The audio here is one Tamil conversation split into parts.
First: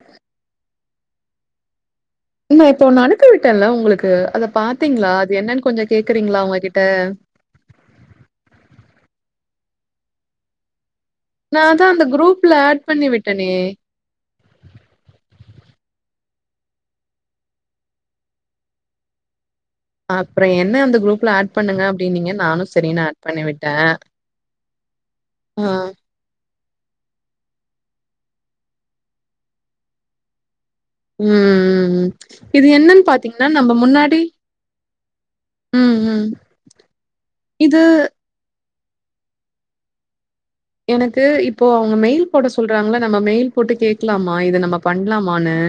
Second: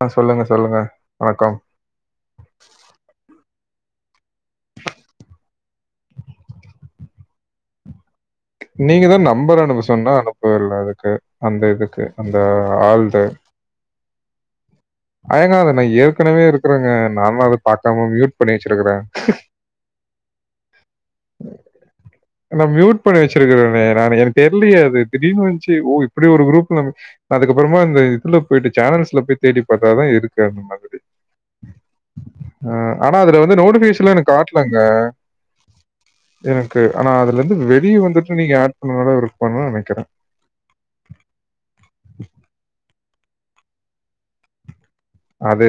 ஆ சொலுங்க சொலுங்க வணக்கம் ஏங்க நா இப்போ அனுப்பி விட்டேன்ல உங்களுக்கு அத பாத்தீங்களா அது என்னனு கொஞ்ச கேக்கறீங்ளா அவுங்ககிட்ட நீங்க தா நம்பர் அனுப்ப சொன்னா அனுப்பவே இல்ல அதுக்கு அந்த நான் தான் இதுக்கு அந்த குரூப்ல ஆட் பண்ணி ஆள்து விட்டேனே! அயங்க அத நா ஏற்கனவே இருக்கறேங்க நாதா அத பாக்காம மியூட் பண்ணி வச்சிருக்கறே அப்புறம் என்ன அந்த குரூப்ல ஆட் பண்ணுங்க அப்டின்னீங்க. நா நானும் மியூட் சரின்னு பண்ணி ஆட் விட்டேன். வெச்சிருக்கிறேனே நா எனக்கு தெர்லெயே அது திடீர்னு ஆ. வந்த்சு ஓ இப்பிடி ஒரு குரூப்ல நம்ம அதுக்கப்பொறமா இந்த இதுல போயிட்டு சேனல்ஸ்ல போய் தேடி பாத்தாதா இருக்கு அந்த மாரி ம், ம், ம். இது ஆ என்னன்னு ஆனா அதுல பாத்தீங்கன்னா, வந்து நம்ம நோட்டிஃபிகேஷன் எல்லா முன்னாடி எனக்கு காட்டலங்க ம், ம். எனக்கு ஆனா அதுல இருந்து இது வெளிய வந்துட்டு நீங்க ஆட் பண்ணனால இருப்பன்னு நனக்கெற எனக்கு இப்போ அவ்ங்க மெய்ல் போட சொல்றாங்களா நம்ம மெய்ல் போட்டு கேக்லாமா இது நம்ம பண்லாமா அது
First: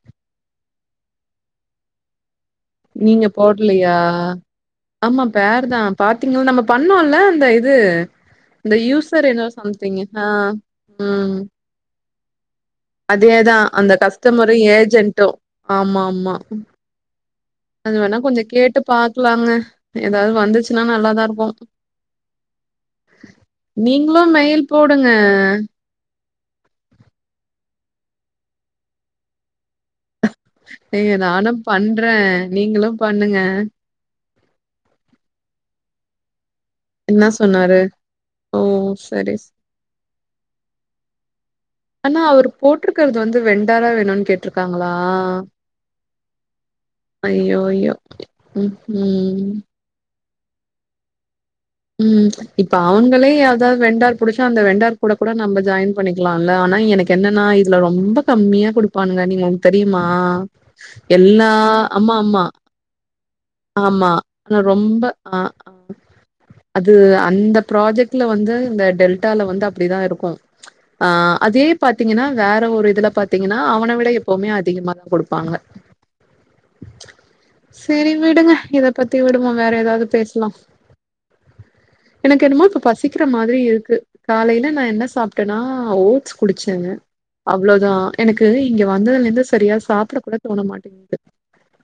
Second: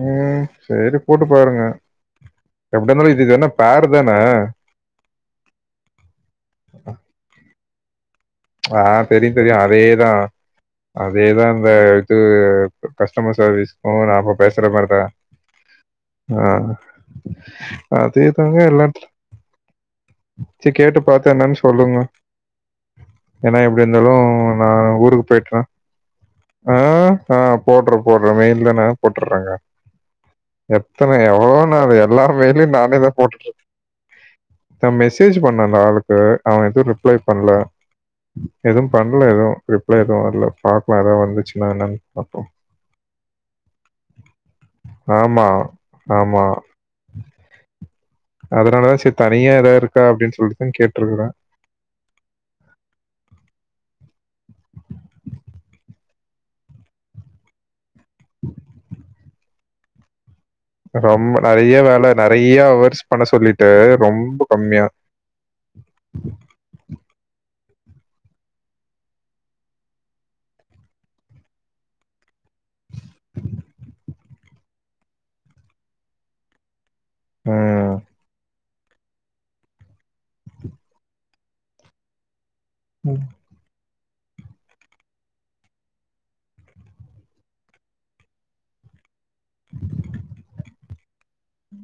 ம் செரி போட்டு பாருங்க எப்பிடி இருந்தாலு இது நீங்க இதான பேர்ரு போடலையா? தான ஆமா பேருதா பாத்தீங்களா நம்ம பண்ணோல அந்த இது அந்த ஆ யூசர் தெரியு என்னோ தெரியு சம்திங்கு ஆ ம் அந்த இதுல கஸ்டமர் அதேதான் சர்வீஸ் அந்த ஃபோன் நாம்ம கஸ்டமரு பேசற மாரிதா ஏஜென்ட்டு ஆமா ஆமா ஆ அது வேணா கொஞ்சோ அதேதாங்க கேட்டு எல்லாத்து பாக்கலாங்க ஏதாவது சேர் வந்துச்சுன்னா கேட்டு நல்லாதா பாத்து என்னன்னு இருக்கு சொல்லுங்க எனா எப்பிடி இருந்தாலு நீங்களு மெயில் நா போடுங்க ஊருக்கு போய்ட்டுற்ற ஆ ஆ போட்றே போட்றே மெய்ல் தான போட்டற்றங்க எத்தன ஏங்க நானு எவ்ளோ நா அது பண்றே எல்லாரு மெய்லியு நீங்களு நானே தா பண்ணுங்க போட்டுட்டு இருக் நா மெசேஜ் பண்ண அந்த ஆளுக்கு அவன் எதோ என்ன சொன்னாரு ஓ எதும் பண்ல சரி ஸ் எதும் ரிப்ளை எதும் வரல பாக்கலா எதாவ்து வந்துச்சுன்னா ந ஆனா அவரு போட்ருக்கறது வந்து வெண்டாரா என்னனு கேட்ருக்காங்களா ஆமா ஆமா ஐயோ ம் அதனாலதா செரி ம் தனியா எதா இருக்கா அப்டின்னு சொல் னு கேட்ருக்கற ம் இப்ப அவங்களே எதாவ் வெண்டார் புடிச்சா அந்த வெண்டார் கூட கூட நம்ம ஜாய்ன் பண்ணிக்கலால்ல ஆனா எனக்கு என்னன்னா இதுல ரொம்ப கம்மியா குடுப்பானுங்க நீங்க உங் தெரியுமா ரொம்ப எல்லா நெறைய வேல அம்மா அம்மா நெறைய அவர்ஸ் பண்ண சொல்லிட்டு ஆமா ரொம்ப க கம்மியா ரொம்ப ஆ அது அந்த ப்ராஜெக்ட்ல வந்து இந்த டெல்டால வந்து அப்டிதா இருக்கு ஆ அதே பாத்தீங்கன்னா வேற ஒரு இதுல பாத்தீங்கன்னா அவனை விட எப்போமே அதிகமாதா குடுப்பாங்க ம் செரி விடுங்க இத பத்தி விடுமா வேற எதாவ்து பேசலாம் எனக்கு என்னமோ இப்ப பசிக்கிற மாதிரி இருக்கு காலேல நா என்ன சாப்ட்டன்னா ஓட்ஸ் குடுச்சேங்க அவ்ளோதா எனக்கு இங்க வந்ததுல இருந்து செரியா சாப்பட கூட தோண மாட்டேங்குது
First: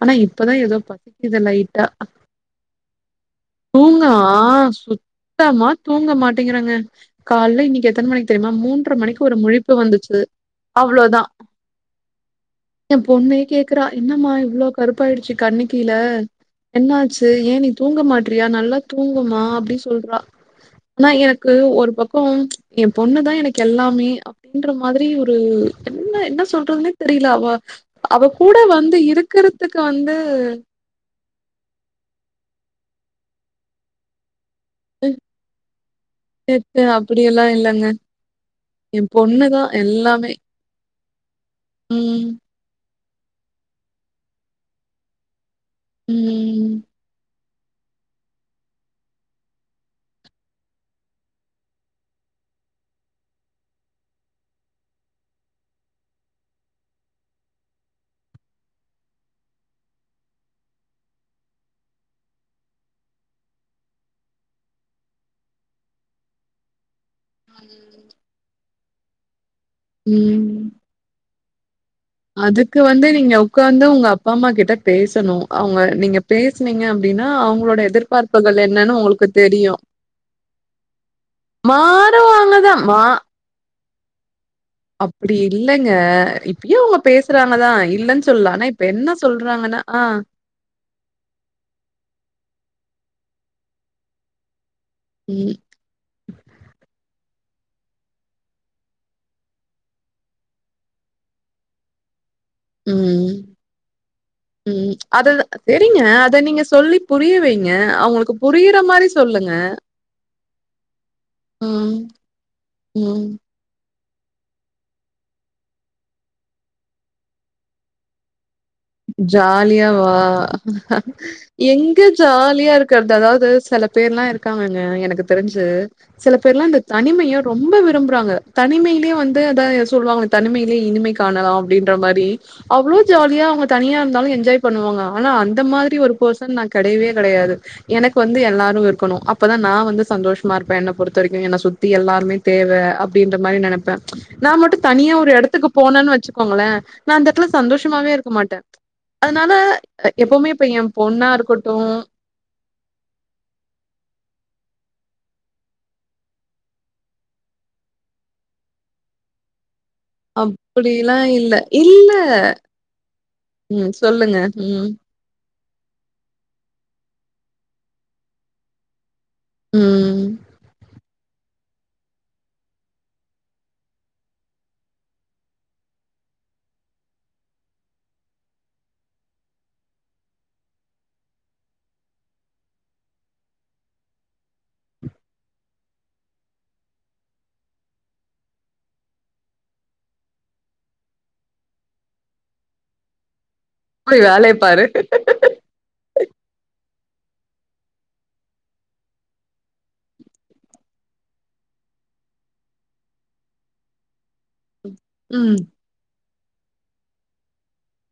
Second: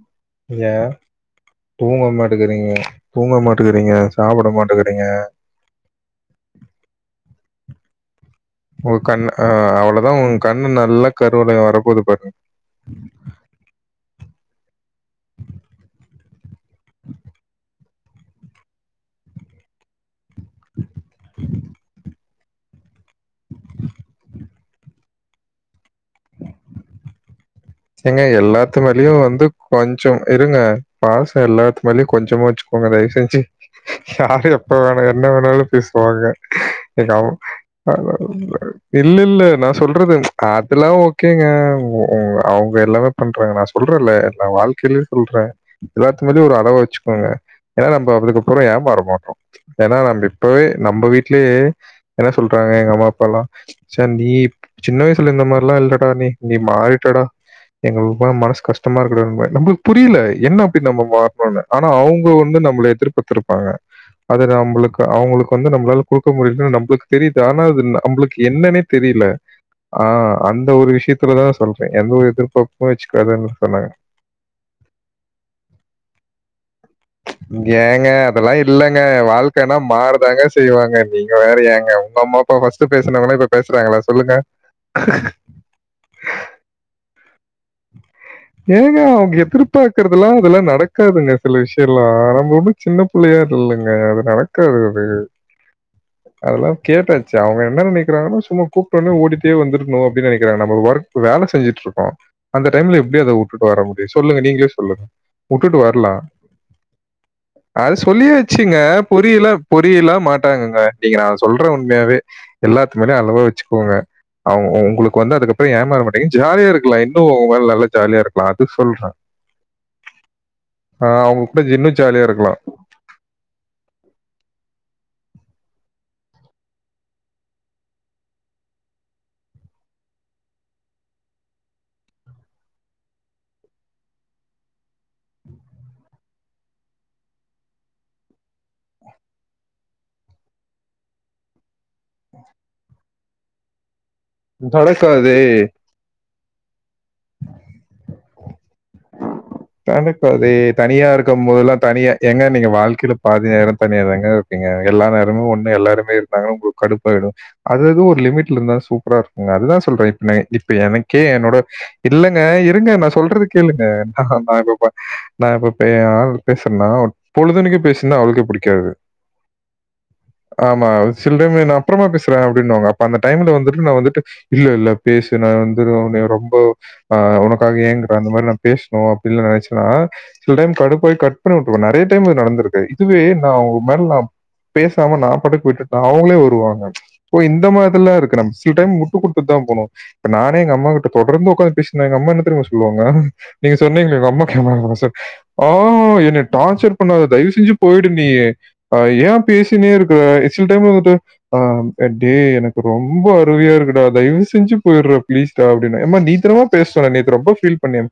ஆனா இப்பதான் ஏ ஏதோ பசிக்குது லைட்டா. தூங்க மாட்டுக்கிறீங்க தூங்க மாட்டுக்கிறீங்க சாப்பட மாட்டுக்கிறீங்க த்தமா தூங்க மாட்டேங்கெறேங்க கால்ல இன்னெக்கி எத்தன மணிக் தெரிமா மூன்ற்ர உங்க மணிக்கு கண் ஒரு ஆ முழிப்பு அவ்ளோதா வந்துச்சு உங்க கண்ணு நல்லா அவ்ளோதா கருவளையோ வரப்போது பாருங்க ஏ பொண்ணே கேக்குறா என்னம்மா இவ்ளோ கருப்பாய்டுச்சு கண்ணுக்கீழ என்னாச்சு ஏ நீ தூங்க மாட்ரியா நல்லா தூங்கம்மா அப்டி சொல்றா ஆனா எனக்கு ஒரு பக் இப்போ ஏ பொண்ணுதா எனக்கு எல்லாமே அ அப்டின்ற மாதிரி ஒரு என்ன என்ன சொல்றதுன்னே தெரியல அவ ஏங்க அவ கூட எல்லாத்துமேலயு வந்து இருக்கறதுக்கு கொஞ்சொ வந்து இருங்க பாசொ எல்லாத்துமேலயு கொஞ்சமா வெச்சுக்கோங்க தய்வு செஞ்சு யாரு எப் எப்ப வேணா என்ன வேணாலு பேசுவாங்க எங்கௌ அப்படியெல்லா இல்லங்க என் இல்ல இல்ல பொண்ணுதா நா சொல்றது எல்லாமே அதுல்லா ஓ க்கேங்க ம் அவுங்க எல்லாமே பண்றாங்க நா சொல்றேல்ல எல்லா வாழ்க்கையிலயு சொல்ற எல்லாத்துகுமேலயு ஒரு ம் அளவா வச்சுக்கோங்க ஏன்னா நம்ம அதுக்குப்புறோ ஏமாற மாட்டோ ஏன்னா நம்ம இப்பவே நம்ம வீட்லயே என்ன சொல்றாங்க எங்க அம்மா அப்ப எல்லா சந்தீப் சின்ன வயசுல இந்த மாரிலா இல்லடா நீ நீ மாறிட்டடா எங்களுக்குலா மனசு கஷ்டமா இருக்குடா ரொம்ப நம்பளுக்கு புரியல என்ன அப்டி நம்ம மாறுணுனு ஆனா அவுங்க வந்து நம்மள எதிர்ப்பத்திருப்பாங்க அத நம்பளுக்கு அவுங்களுக்கு வந்து நம்மளால கொடுக்க முடியலனு நம்மளுக்கு தெரியுது ஆனா அது நம்பளுக்கு என்னன்னே தெரியல ஆ ம் அந்த ஒரு விஷயத்துல தா சொல்றே எந்த ஒரு எதிர்பார்ப்புமே வச்சுக்காதன்னு சொன்னாங்க அப்ப அம்மா கிட்ட பேசணு அவுங்க நீங்க பேசனீங்க அப்டின்னா அவுங்களோட ஏங்க அதெல்லாம் எதிர்பார்ப்புகள் என்னன்னு இல்லங்க. உங்களுக்கு தெரியு வாழ்க்கைன்னா மாறதாங்க செய்வாங்க நீங்க வேற ஏங்க உங்க அம்மா அப்பா தான். பஸ்ட்டு பேசனவங்கலா இப்போ பேசுறாங்களா சொல்லுங்க அப்டி இல்லெங்க இப் யோவுங்க பேசுறாங்கதா இல்லன்னு சொல்லா ஆனா இப்ப என்ன சொல்றாங்கன்னா ஆ கெல்லா நடக்காதுங்க சில விஷயல்லா நம்ம ஒன்னு சின்ன புள்ளையாட இல்லங்க அது நடக் கதுக்குபே ம், அதெல்லா கேட்டாச்சுஅவுங்க என்ன நினைக்கிறாங்கன்ன சும் கூப்ட்டோனே ஓடிட்டே வந்துட்றுனு அப்பின்னு நினைக்கிறாங்க நம்ம ஒர்க் வேல செஞ்சுட்டு இருக்கோ அந்த டைம்ல எப்டி அத ம், வுட்டுட்டு வர முடியு சொல்லுங்க நீங்களே ம். சொல்லுங்க அத வுட்டுட்டு சரிங்க. வர்லா அத நீங்க சொல்லி புரிய வைங்க. அது சொல்லிய அவங்களுக்கு புரியிற வச்சுங்க மாரி புரியல சொல்லுங்க. புரியல மாட்டாங்கங்க நீங்க நா சொல்றே ம், உண்மயாவே எல்லாத்துக்குமேலயு ம். அழவா வச்சுக்கோங்க அவுங்க உங்களுக்கு வந்து அதுக்கப்புறோ ஏமாற மாட்டிங்க ஜாலியா இருக்கலா இன்னு உங்க மேல நல்லா ஜாலியா இருக் பாத்து சொல் ஜாலியா வா அ அவங்க கூட இன்னும் எங்க இருக்கலாம். ஜாலியா இருக் க்கிறது அதாவுது சில பேர் எலா இருக்காங்கங்க எனக்கு தெரிஞ்சு சில பேர்லா அந்த தனிமைய ரொம்ப விரும்புறாங்க தனிமையிலேயே வந்து அதா சொல்லுவாங்க தனிமையிலே இனிமை காணலாம் அப்டின்ற மாரி அவ்ளோ ஜாலியா அவுங்க தனியா இருந்தாலு என்ஜாய் பண்ணுவாங்க ஆனா அந்த மாதிரி ஒரு பெர்சன் நா கெடயவே கெடயாது எனக்கு வந்து எல்லாரு இருக்கணு அப்பதா நா வந்து சந்தோஷமா இருப்பே என்ன பொறுத்த வரைக்கு என்ன சுத் தி எல்லாருமே தேவ அப்படின்ற மாரி நெனப்ப நா மட்டு தனியா ஒரு நடக்காதே, எடத்துக்கு போனன்னு வச்சுக்கோங்களே நா அந்த எடத்துல சந்தோஷமாவே இருக்க மாட்டே அதனால அ எப்பவுமே தனக்கதே இப்ப என் தனியா பொண்ணா இருக்கம்போதல்லா இருக்கட்டு தனியா எங்க நீங்க வாழ்க்கையில பாதி நேரோ தனியா தாங்க இருப்பீங்க எல்லா நேரமு ஒண்ணு எல்லாருமே இருந்தாங்க உங்களுக்கு கடுப்பாயிடு அது அது ஒரு லிமிட்ல இருந்தா சூப்பரா இருக்குங்க அதுதா சொல்றே இப்ப அப்படிலா எனக்கே இல்ல என்னோட இல்ல இல்லெங்க இருங்க நா சொல்றது கேளுங்க ம் சொல்லுங்க ந நா ம் இப்பப்ப நா இப்ப ஏ ஆள் பேசுறன்னா பொழுதனிக்கு பேசுன்னா அவளுக்கே புடிக்காது ம். ஆமா சில்றமே நா அப்புறமா பேசுறே அப்டின்னுவாங்க அப்ப அந்த டைம்ல வந்து நா வந்துட்டு இல்ல இல்ல பேசு நா வந்து உன ரொம்போ ஆ உனக்காக ஏங்கற அந்த மாதிரி நா பேசுணு அப்டின்னு நெனச்சன்னா சில டைம் கடுப்பாய் கட் பண்ணி வுட்டுருக்க நிறைய டைம் இது நடந்திருக்கு இதுவே நா உங்க மேல நா பேசாம நா பாட்க்கு விட்டுட்ட அவுங்களே வருவாங்க ஓ இந்த மாதிரில்லா இருக்கறா டைம் முட்டு கொட்த்துட்டு தா போனு இப்ப நானே எங் அம்மாகிட தொடர்ந்து உக்காந்து பேசிருந்த எங்க அம்மா என்ன தெரியுமா சொல்லுவாங்க நீங்க சொன்னீங்கள போய் வேலைய ஒங்கம்மாக்கு எவ்ளோ பாரு. மனசு ஆ என்னய டார்ச்சர் பண்ணாத தயவு செஞ்சு போய்டு நீயி அ ஏ பேசினே இருக்க சில் டைம் வந்துட்டு ஆ டேய் எனக்கு ரொம்ப அசதியா இருக்குட தயவு செஞ்சு போய்டுற ம். பிளீஸ்டா அப் டின்னு எம்மா நீத்தரமா பேசு சொன்ன நேத்து ரொம்ப ஃபீல் பண்ணியே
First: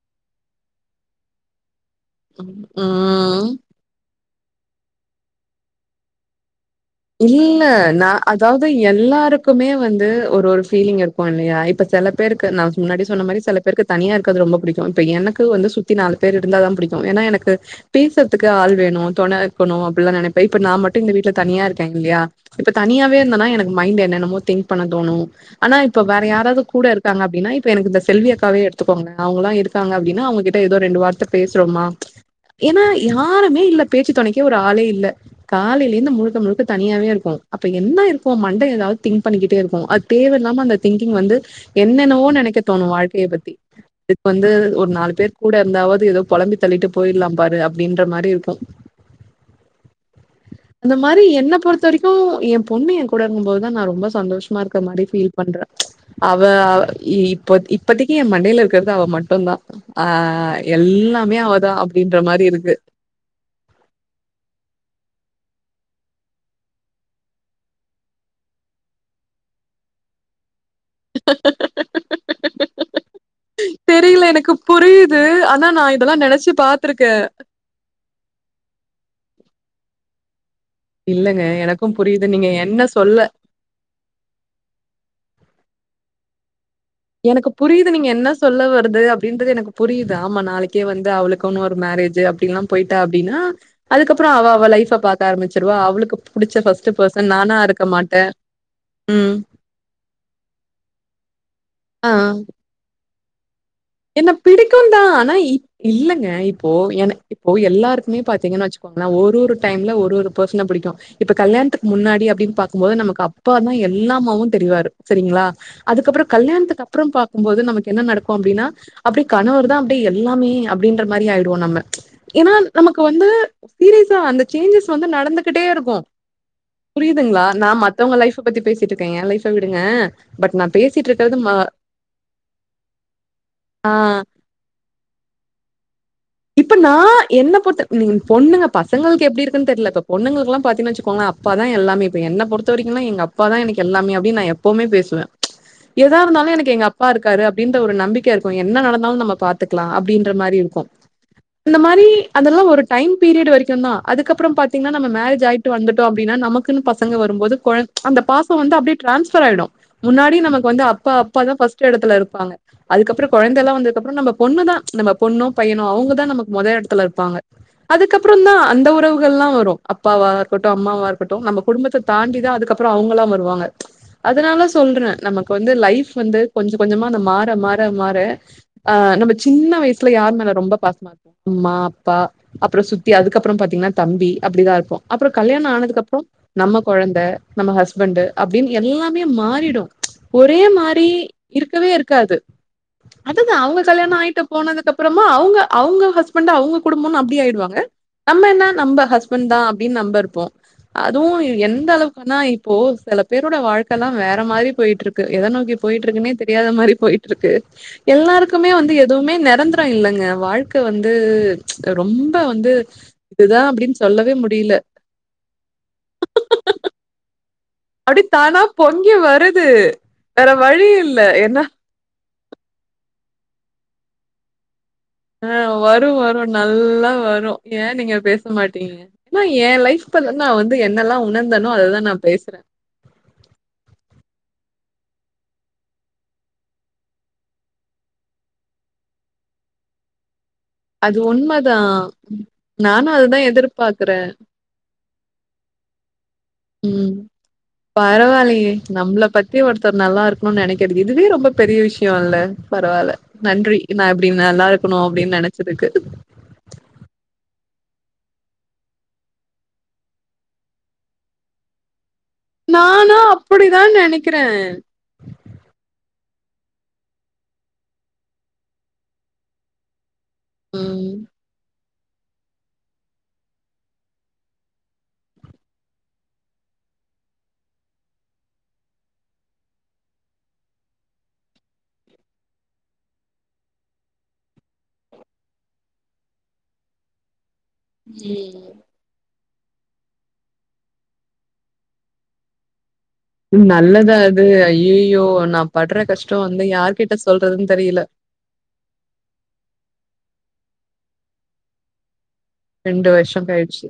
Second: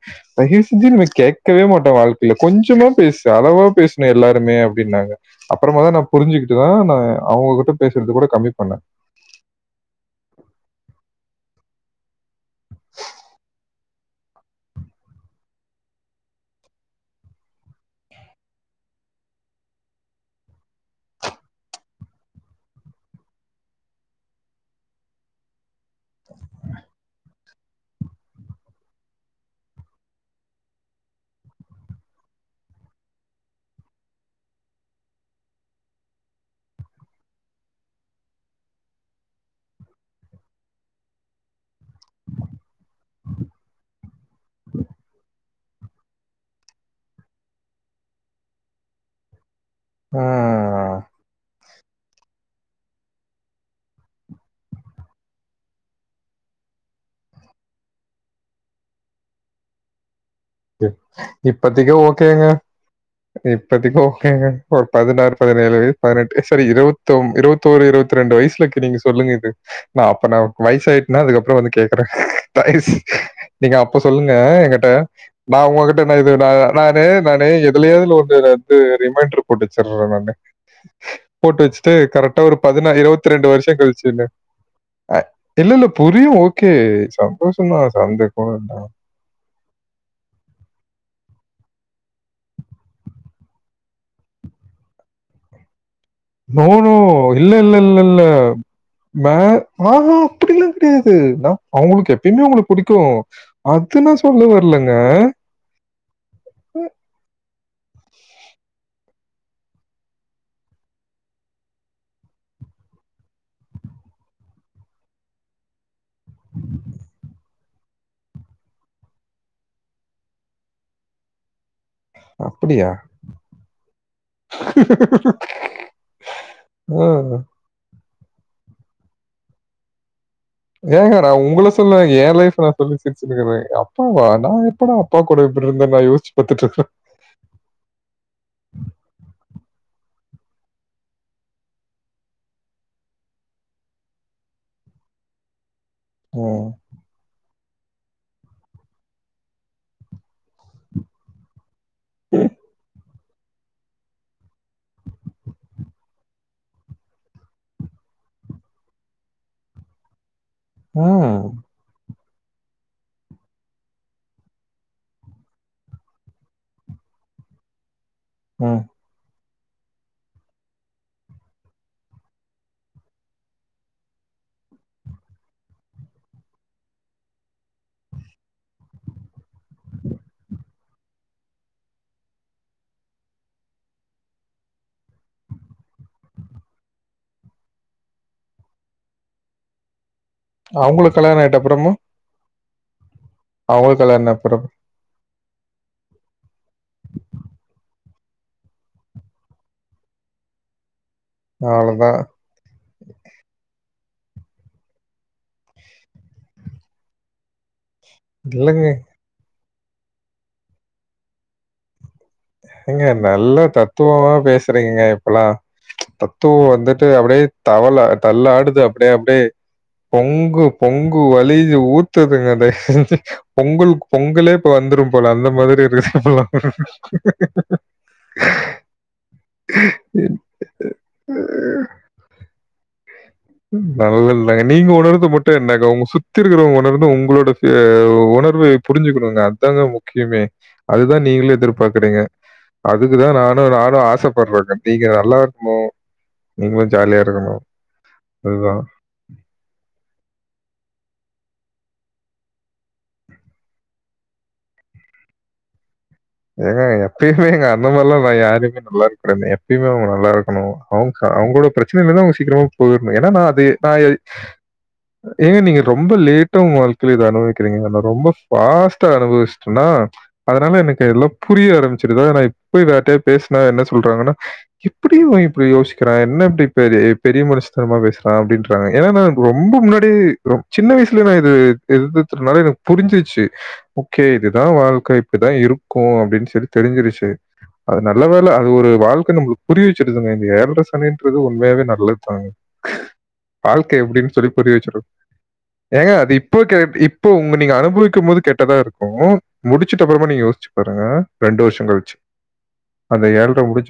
[unintelligible] கேடக்கவே மாட்ட வாழ்க் கைல ம். கொஞ்சமா பேசு ம். அளவா பேசணு எல்லாருமே அப்டின்னாங்க அப்பறமா தா நா புரிஞ்சுக்கிட்டு தா நா இல்ல நா அதாவ்து எல்லாருக் க்குமே வந்து ஒரு ஒரு ஃபீலிங் இருக்கு இல்லையா இப்ப சில பேருக்கு நா முன்னாடி சொன்ன மாரி செலப் பேருக்கு தனியா இருக்கது ரொம்ப புடிக்கு இப்ப எனக்கு வந்து சுத்தி நாலு பேர் இருந்தா தா புடிக்கு ஏன்னா எனக்கு பேசுறதுக்கு ஆள் வேணு தொணக்கணு அப்பில்லா நெனப்பே இப்ப நா மட்டு இந்த வீட்டுல தனியா இருக் கே இல்லியா இப்ப தனியாவே இருந்தன்னா எனக்கு மைண்ட் என்னென்னமோ திங்க் பண்ண தோணு ஆனா இப்ப வேற யாராது கூட இருக்காங்க அப்டின்னா இப்ப எனக்கு இந்த செல்விக்காவே எடுத்துக்கோங்க அவங்கல்லா இருக் காங்க அப்டின்னா அவுங்ககிட்ட ஏதோ ரெண்டு வார்த்த பேசுறோமா ஏன்னா யாருமே இல்ல பேச்சு துணைக்கே ஒரு ஆளே இல்ல காலைலேந்து முழுக்க முழுக்க தனியாவே இருக்கோ அப்ப என்ன இருக்கு மண்ட ஏதாவ்து திங்க் பண்ணிக்கிட்டே இருக்கு அது தேவையில்லாம அந்த திங்கிங் வந்து என்னென்னவோன்னு நெனைக்க தோணு வாழ்க்கைய பத்தி இப் வந்து ஒரு நாலு பேர் கூட இருந்தாவ்து ஏதோ பொழம்பி தள்ளிட்டு போய்ரலா பாரு அப்டின்ற மாரி இருக்கு ஆ அந்த மாரி என்னப் பொறுத்த வரைக்கு என் பொண்ணு என் கூட இருக்குபோதுதா நா ரொம்ப சந்தோஷமா இருக்க மாரி ஃபீல் பண்றே அவ அவ் இ இப்ப இப்பதிக்கி என் மண்டையில இருக்கறது அவ மட்டுதா ஆ இப் எல்லாமே அவதா அப்டின்ற மாரி இருக்கு இப்பதிக்கு ஓகேங்க ஒரு பதினாறு பதினேழு [inaudible] பதினெட்டு சரி இருவத்தொ இருவத் தொரு இருவத் ரெண்டு வய்சுலக்க நீங்க சொல்லுங்க இது நா அப்ப நா வயசாய்ட்டு இன்னா அதுக்கப்பறோ வந்து கேக்குறே தஸ் நீங்க அப்ப தெரியல சொல்லுங்க எனக்கு என்கிட்ட புரியுது. ஆனா நான் அவுங்ககிட்ட நா இதெல்லாம் இது ந நெனச்சு நானே பாத்துருக்கேன். ந னு எதுலியோ இதுல வந்து இதுல வந்துட்டு ரிமைண்டர் போட்டுச்சர்றே நானு இல்லங்க போட்டு வச்சுட்டு எனக்கும் புரியுது. கரெக்டா நீங்க ஒரு என்ன பதினா சொல்ல இருவத் ரெண்டு வருஷ கழிச் [inaudible] இல்ல இல்ல புரியு ஓகே எனக்கு சந்தோஷம் புரியுது தான் நீங்க என்ன சந்தேகம் சொல்ல இல்ல. வருது அப்டின்றது எனக்கு புரியுதா ஆமா நாளைக்கே வந்து அவுளுக்குன்னு ஒரு மேரேஜ்ஜி அப்டின்ல்லா போய்ட்டா அப்டின்னா அதுக்கப்பறோ அவ அவ லைஃப்ப பாக்க ஆரம்பிச்சடுவா அவ்ளுக்கு நோ நோ இல்ல இல்ல இல்ல இல்ல நா ம். ஆஹான் அப்டில்லா கெடையாது நா ஆ. அவுங்களுக்கு எப்பயுமே உங்கள புடிக்கு அது நா என்ன சொல்ல பிடிக்கும் வர்லங்க தான். ஆனா இப் இல்லங்க இப்போ ஏ இப்போ எல்லாருக்குமே பாத்தீங்கன்னா வச் சுக்கோங்களா ஒரு ஒரு டைம்ல ஒரு ஒரு பெர்சன புடிக்கு இப்ப கல்யாணத்துக்கு முன்னாடி அப்டின்னு பாக்கும்போது நமக்கு அப்பா தா எல்லாமாவு தெரியவாரு சரிங்களா அதுக்கப்பறோ கல்யாணத்துக்கு அப்பறோ பாக்கு போது நமக்கு என்ன நடக்கு அப்டின்னா அப்டே கணவர்ரு தா அப்டியே எல்லாமே அப்டின்ற மாரியே ஆயிடு நம்ம ஏன்னா அப்படியா? நமக்கு வந்து சீரியஸா அந்த சேஞ்சஸ் வந்து நடந்துகிட்டே இருக்கும் ஆ. புரியுதுங்களா நா மத்தவங்க லைஃப் பத்தி பேசிட்டு இருக்கே என் லைஃப விடுங்க பட் நான் பேசிட்டு ஏங்கா நா இருக்கிறது ம உங்கள சொல்லங்க ஏ லைஃப் நா ல்லி சிரச்சிட்டு இருக்கறாங்க ஆ. அப்பாவ நா எப்பட அப்பா கூட இருந்துருக்கே இந்த மாரி யோசிச் இப்ப நா என்ன பொருத்த [unintelligible] பொண்ணுங்க பசங்களுக்கு எப்டி இருக்குன்னு தெர்ல இப்ப பொண்ணுங்களுக்குல்லா பாத்துங்கனா வச்சுக்கோங்க அப்பா தா எல்லாமே இப்ப என்ன பொருத்த வரைங்கனா எங்க அப் ப்ப தா எனக்கு எல்லாமே அப்டின்னு நா எப்பவுமே பேசுவே எதா இருந்தாலு ம். எனக்கு எங்க அப் பா இருக்காரு அப்டின்ற ஒரு நம்பிக்க இருக்கு என்ன நடந்தாலு நம்ம பாத்துக்லா அப்டின்ற மாரி இருக்கு இந்த மாரி அதெல்லா ஒரு டைம் பீரியட் வரைக்குந் தா அதுக்கப்புறம் பாத்தீங்கன்னா நம்ம மேரேஜ் ஆயிட்டு வந்துட்டோ அப்டினா நமக்குன் பசங்க வரும்போது கொழ அந்த பா வந்து அப்டியே டிரான்ஸ்பர் ஆயிடும் முன்னாடி நமக்கு வந்து அப்பா அப்பா ம். தா பர்ஸ் ச எடத்துல இருப்பாங்க அதுக்கப்புறம் கொழந்தெல்லா வந்ததுக்கப்புறம் நம்ம பொண்ணு தா நம்ம பொண்ணோ பையனோ அவுங்க நமக்கு மொத எடத்துல இருப்பாங்க அதுக்கப்புறந் தா ம். அந்த உறவுகள்லா வரு அப்பாவா இருக்கட்டு அம்மாவா இருக்கட்டு நம்ம குடும்பத்த தாண்டிதா அதுக்கப்புற அவங்களா வருவாங்க அதனால சொல்ற நமக்கு வந்து லைஃப் வந்து கொஞ்ச கொஞ்சமா அந்த மாற மாற மாற ஆ நம்ம சின்ன வயசுல யாரு மேல ரொம்ப பாசமா அம்மா அப்பா அப்புறோ சுத்தி அதுக்கப்புறம் பாத்தீங்கன்னா தம்பி அப்டிதா இருப்போ அப்புறம் கல்யாணோ ஆனதுக் அப்றோ நம்ம கொழந்த நம்ம ஹஸ்பண்ட் அப்டின்னு எல்லாமே மாறிடு ஒரே மாரி அவங்களுக்கு கல்யாணம் ஆயிட்ட இருக்கவே அப்புறமும்? இருக்காது அததா அவங்க அவங்களுக்கு கல்யாணோ கல்யாணம் ஆயிட்டு அப்புறம். போனதுக்கு அப்புறமா அவுங்க அவங்க ஹஸ்பண்ட் அவங்க குடும்பன் அப்டி ஆயிடுவாங்க நம்ம என்ன நம்ம ஹஸ்பண்ட் தா அப்டின்னு நம்ப இருப்போ அதுவு எந்த அவ்வளோதான். அளவுக்குனா இப்போ சில பேரோட வாழ்க்கை எல்லா வேற மாரி போயிட்டு இருக்கு எத நோக்கி போயிட்டு இருக்குன்னே தெரியாத மாரி போயிட்டு இருக்கு எல்லாருக்குமே இல்லங்க. வந்து எதுவுமே நெரந்தரோ இல்லங்க வாழ்க்கை வந்து ரொம்ப வந்து இதுதா அப்டின் சொல்லவே முடியில ங்க இப்பல்லா தத்துவோ வந்துட்டு அப்டே தவள அப்படியே தானா தல்லாடுது அப்டி பொங்கி அப்டி வருது. வேற பொங்கு வழி இல்ல. பொங்கு ஏன்னா வலியிது ஊத் துதுங்க அத பொங்குல் பொங்கலே இப்ப வந்துரு போல அந்த அ மாதிரி இருக்கு வரும், இப்பல்லா வரும். நல்லா வரும். ஏன் நீங்க பேச மாட்டீங்க மா என் லைஃப் ப நா வந்து என்னெல்லா உணர்ந்தனோ அதல்லா நா பேசறே நல்ல இல்ல நீங்க உணர்ந்து மட்டு என்னங்க உங்க சுத்தி இருக்கிறவங்க உணர்ந்து உங்களோட உணர்வு புரிஞ்சுக்கணுங்க அத்தாங்க முக்கியமே அதுதா அது நீங்களே உண்மதான். எதிர்பார்க்கறீங்க நானும் அதுக்குதா அதுதான் நானு நானு எதிர்பார்க்கிறேன். ஆசபட்றங்க நீங்க நல்லா இருக்னு ம் பரவால்லையே அதுதான். நம்பள பத் தி ஒருத்தர் நல்லா இருக்கணுன்னு நெனைக்கறத் இதுவே ரொம்ப பெரிய விஷ்யோ இல்ல பரவால்ல நன்றி நா இப்பிடி நல்லா இருக்கணுன் அப்டின் நெனச்சதுக்கு ஏங்க எப்பயுமே எங்க அந்த மார்ல்லா நா யாருமே நல்லா இருக்கனுன்னு எப்பயுமே உங்க நல்லா இருக்கணு அவ்ங்கா அவ்ங்களோட பிரச்சனைல இந்து அவுங்க சீக்கிரமா நானா போயிட்ணு ஏனா நா அது அப்டிதா நா நெனைக்கிறே ஏங்க நீங்க ரொம்ப லேட்டா உங்க வாழ்க்கையில இத அனுபவிக்கிறீங்க ஆனா ரொம்ப ஃபாஸ்ட்டா அனுபவிச்டனா அதனால எனக்கு ம் எல்லா புரிய ஆரம்பிச்சிருதா நா இப்போய் யார்ட்டையாது பேசுனா என்ன சொல்றாங்கன்னா எப்பிடி இவ இப்படி யோசிக்கிறா என்ன இப்டி பெரிய மனுஷ தனமா பேசுறா அப்டின் டாங்க ஏனா நம்ப ரொம்போ முன்னாடி ரொ சின்ன வயஸ்ல நா இது [unintelligible] த்துனால எனுக்கு புரிஞ்சிர்ச்சி ஓக்கே இதுதா வாழ்க்க இப்பித்தா இருக் இருக்கோ அப்டின் சொல்லி தெரிஞ்சிருச்சு அது நல்ல வேல அது ஒரு வாழ்க்க நம்புளுக் புரிய வெச்சிருதுங்க ஏழ்ர சனின்றது உண்மையாவே நல்லத்தா வாழ்க்க நல்லதா எப்டின் அது சொல்லி புரி வெச்சிர்ரோ ஐயயோ நா படுற ஏங்க அது கஷ்டோ இப்போ வந்து கே யார்கிட்ட இப்போ உங்க சொல்றதுன் நீங்க தெரியல அனுபவிக்கும் போது கேட் டதா இருக்கோ முடிச்சுட்டுப்பறமா நீ யோஸ்சு பாருங்க ரெண்டு வருஷோ கழிச்சி ரெண்டு வர்ஷோ கழிச்சி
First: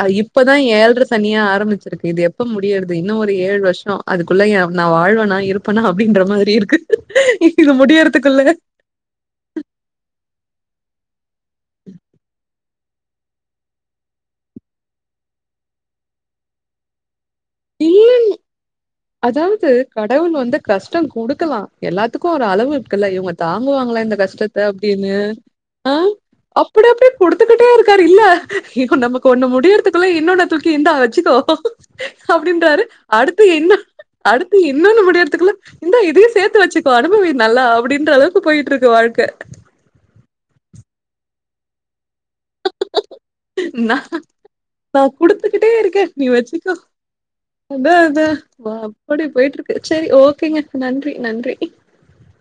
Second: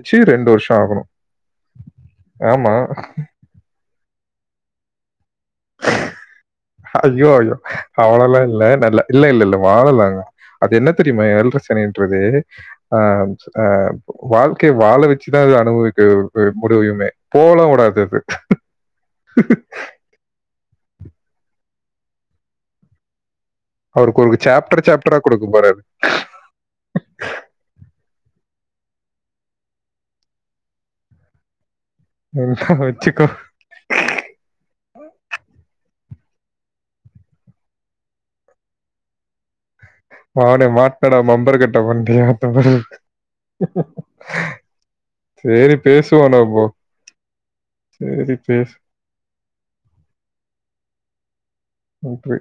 அ இப்பதா வருஷம் ஏழ்ர ஆகணும். சனியே ஆரம்பிச்சிருக்கு இது எப்போ ஆமா. முடியர்து இன்னு ஒரு ஏழு வர்ஷோ அதுக்குள்ளே ஏ நா வாழ்வனா இருப்பனா அப்டின்ற மாதிரி இருக்கு ஐயோ! ஐயோ! இது முடியறதுக்குள்ள அவ்வளோலாம் இல்ல. நல்லா இல்ல இல்ல இல்ல வாழலாங்க அது என்ன தெரியுமா ஏல்ர சனின்றது அ அ வாழ்க்கைய வாழ வச்சுதா அனுபவிக்க [unintelligible] முடியுமே போலா உடாது இல் அது அதாவது கடவுள் வந்து கஷ்டோ குடுக்கலா எல்லாதுக்கு ஒரு அளவு இருக்கு இல்ல இவங்க தாங்குவாங்களா இந்த அவருக்கு ஒரு கஷ்டத்த சாப்டர் சாப்டரா அப்டின்னு குடுக்க போறாரு. ஆ அப்டி அப்டி குடுத்துக்கிட்டே இருக்காரு இல்ல அய்யோ நமக்கு ஒண்ணு முடியறதுக்குள்ள இன்னொன்ன தூக்கி இந்தா வச்சுக்கோ என்ன அப்டின்றாரு வச்சுக்கோ. அடுத்து என்ன அடுத்து இன்னொன்னு முடியர்த்துகுல்ல இந்தா இதையு சேத்து வச்சுக்கோ அனுபவி நல்லா அப்டின்ற அளவுக்கு போயிட்ருக்கு வாழ்க்க மவனே மாட்னடா பம்பரகட்ட மண்டயா அத்த மாரி நா நா குடுத்துக்கிட்டே சரி இருக்கே நீ பேசுவோம் நம்போ. வெச்சுக்கோ அதா அதா சரி பா பேசு அப்படி போயிட்ருக்கு சேரி ஓகேங்க நன்றி நன்றி ஓகே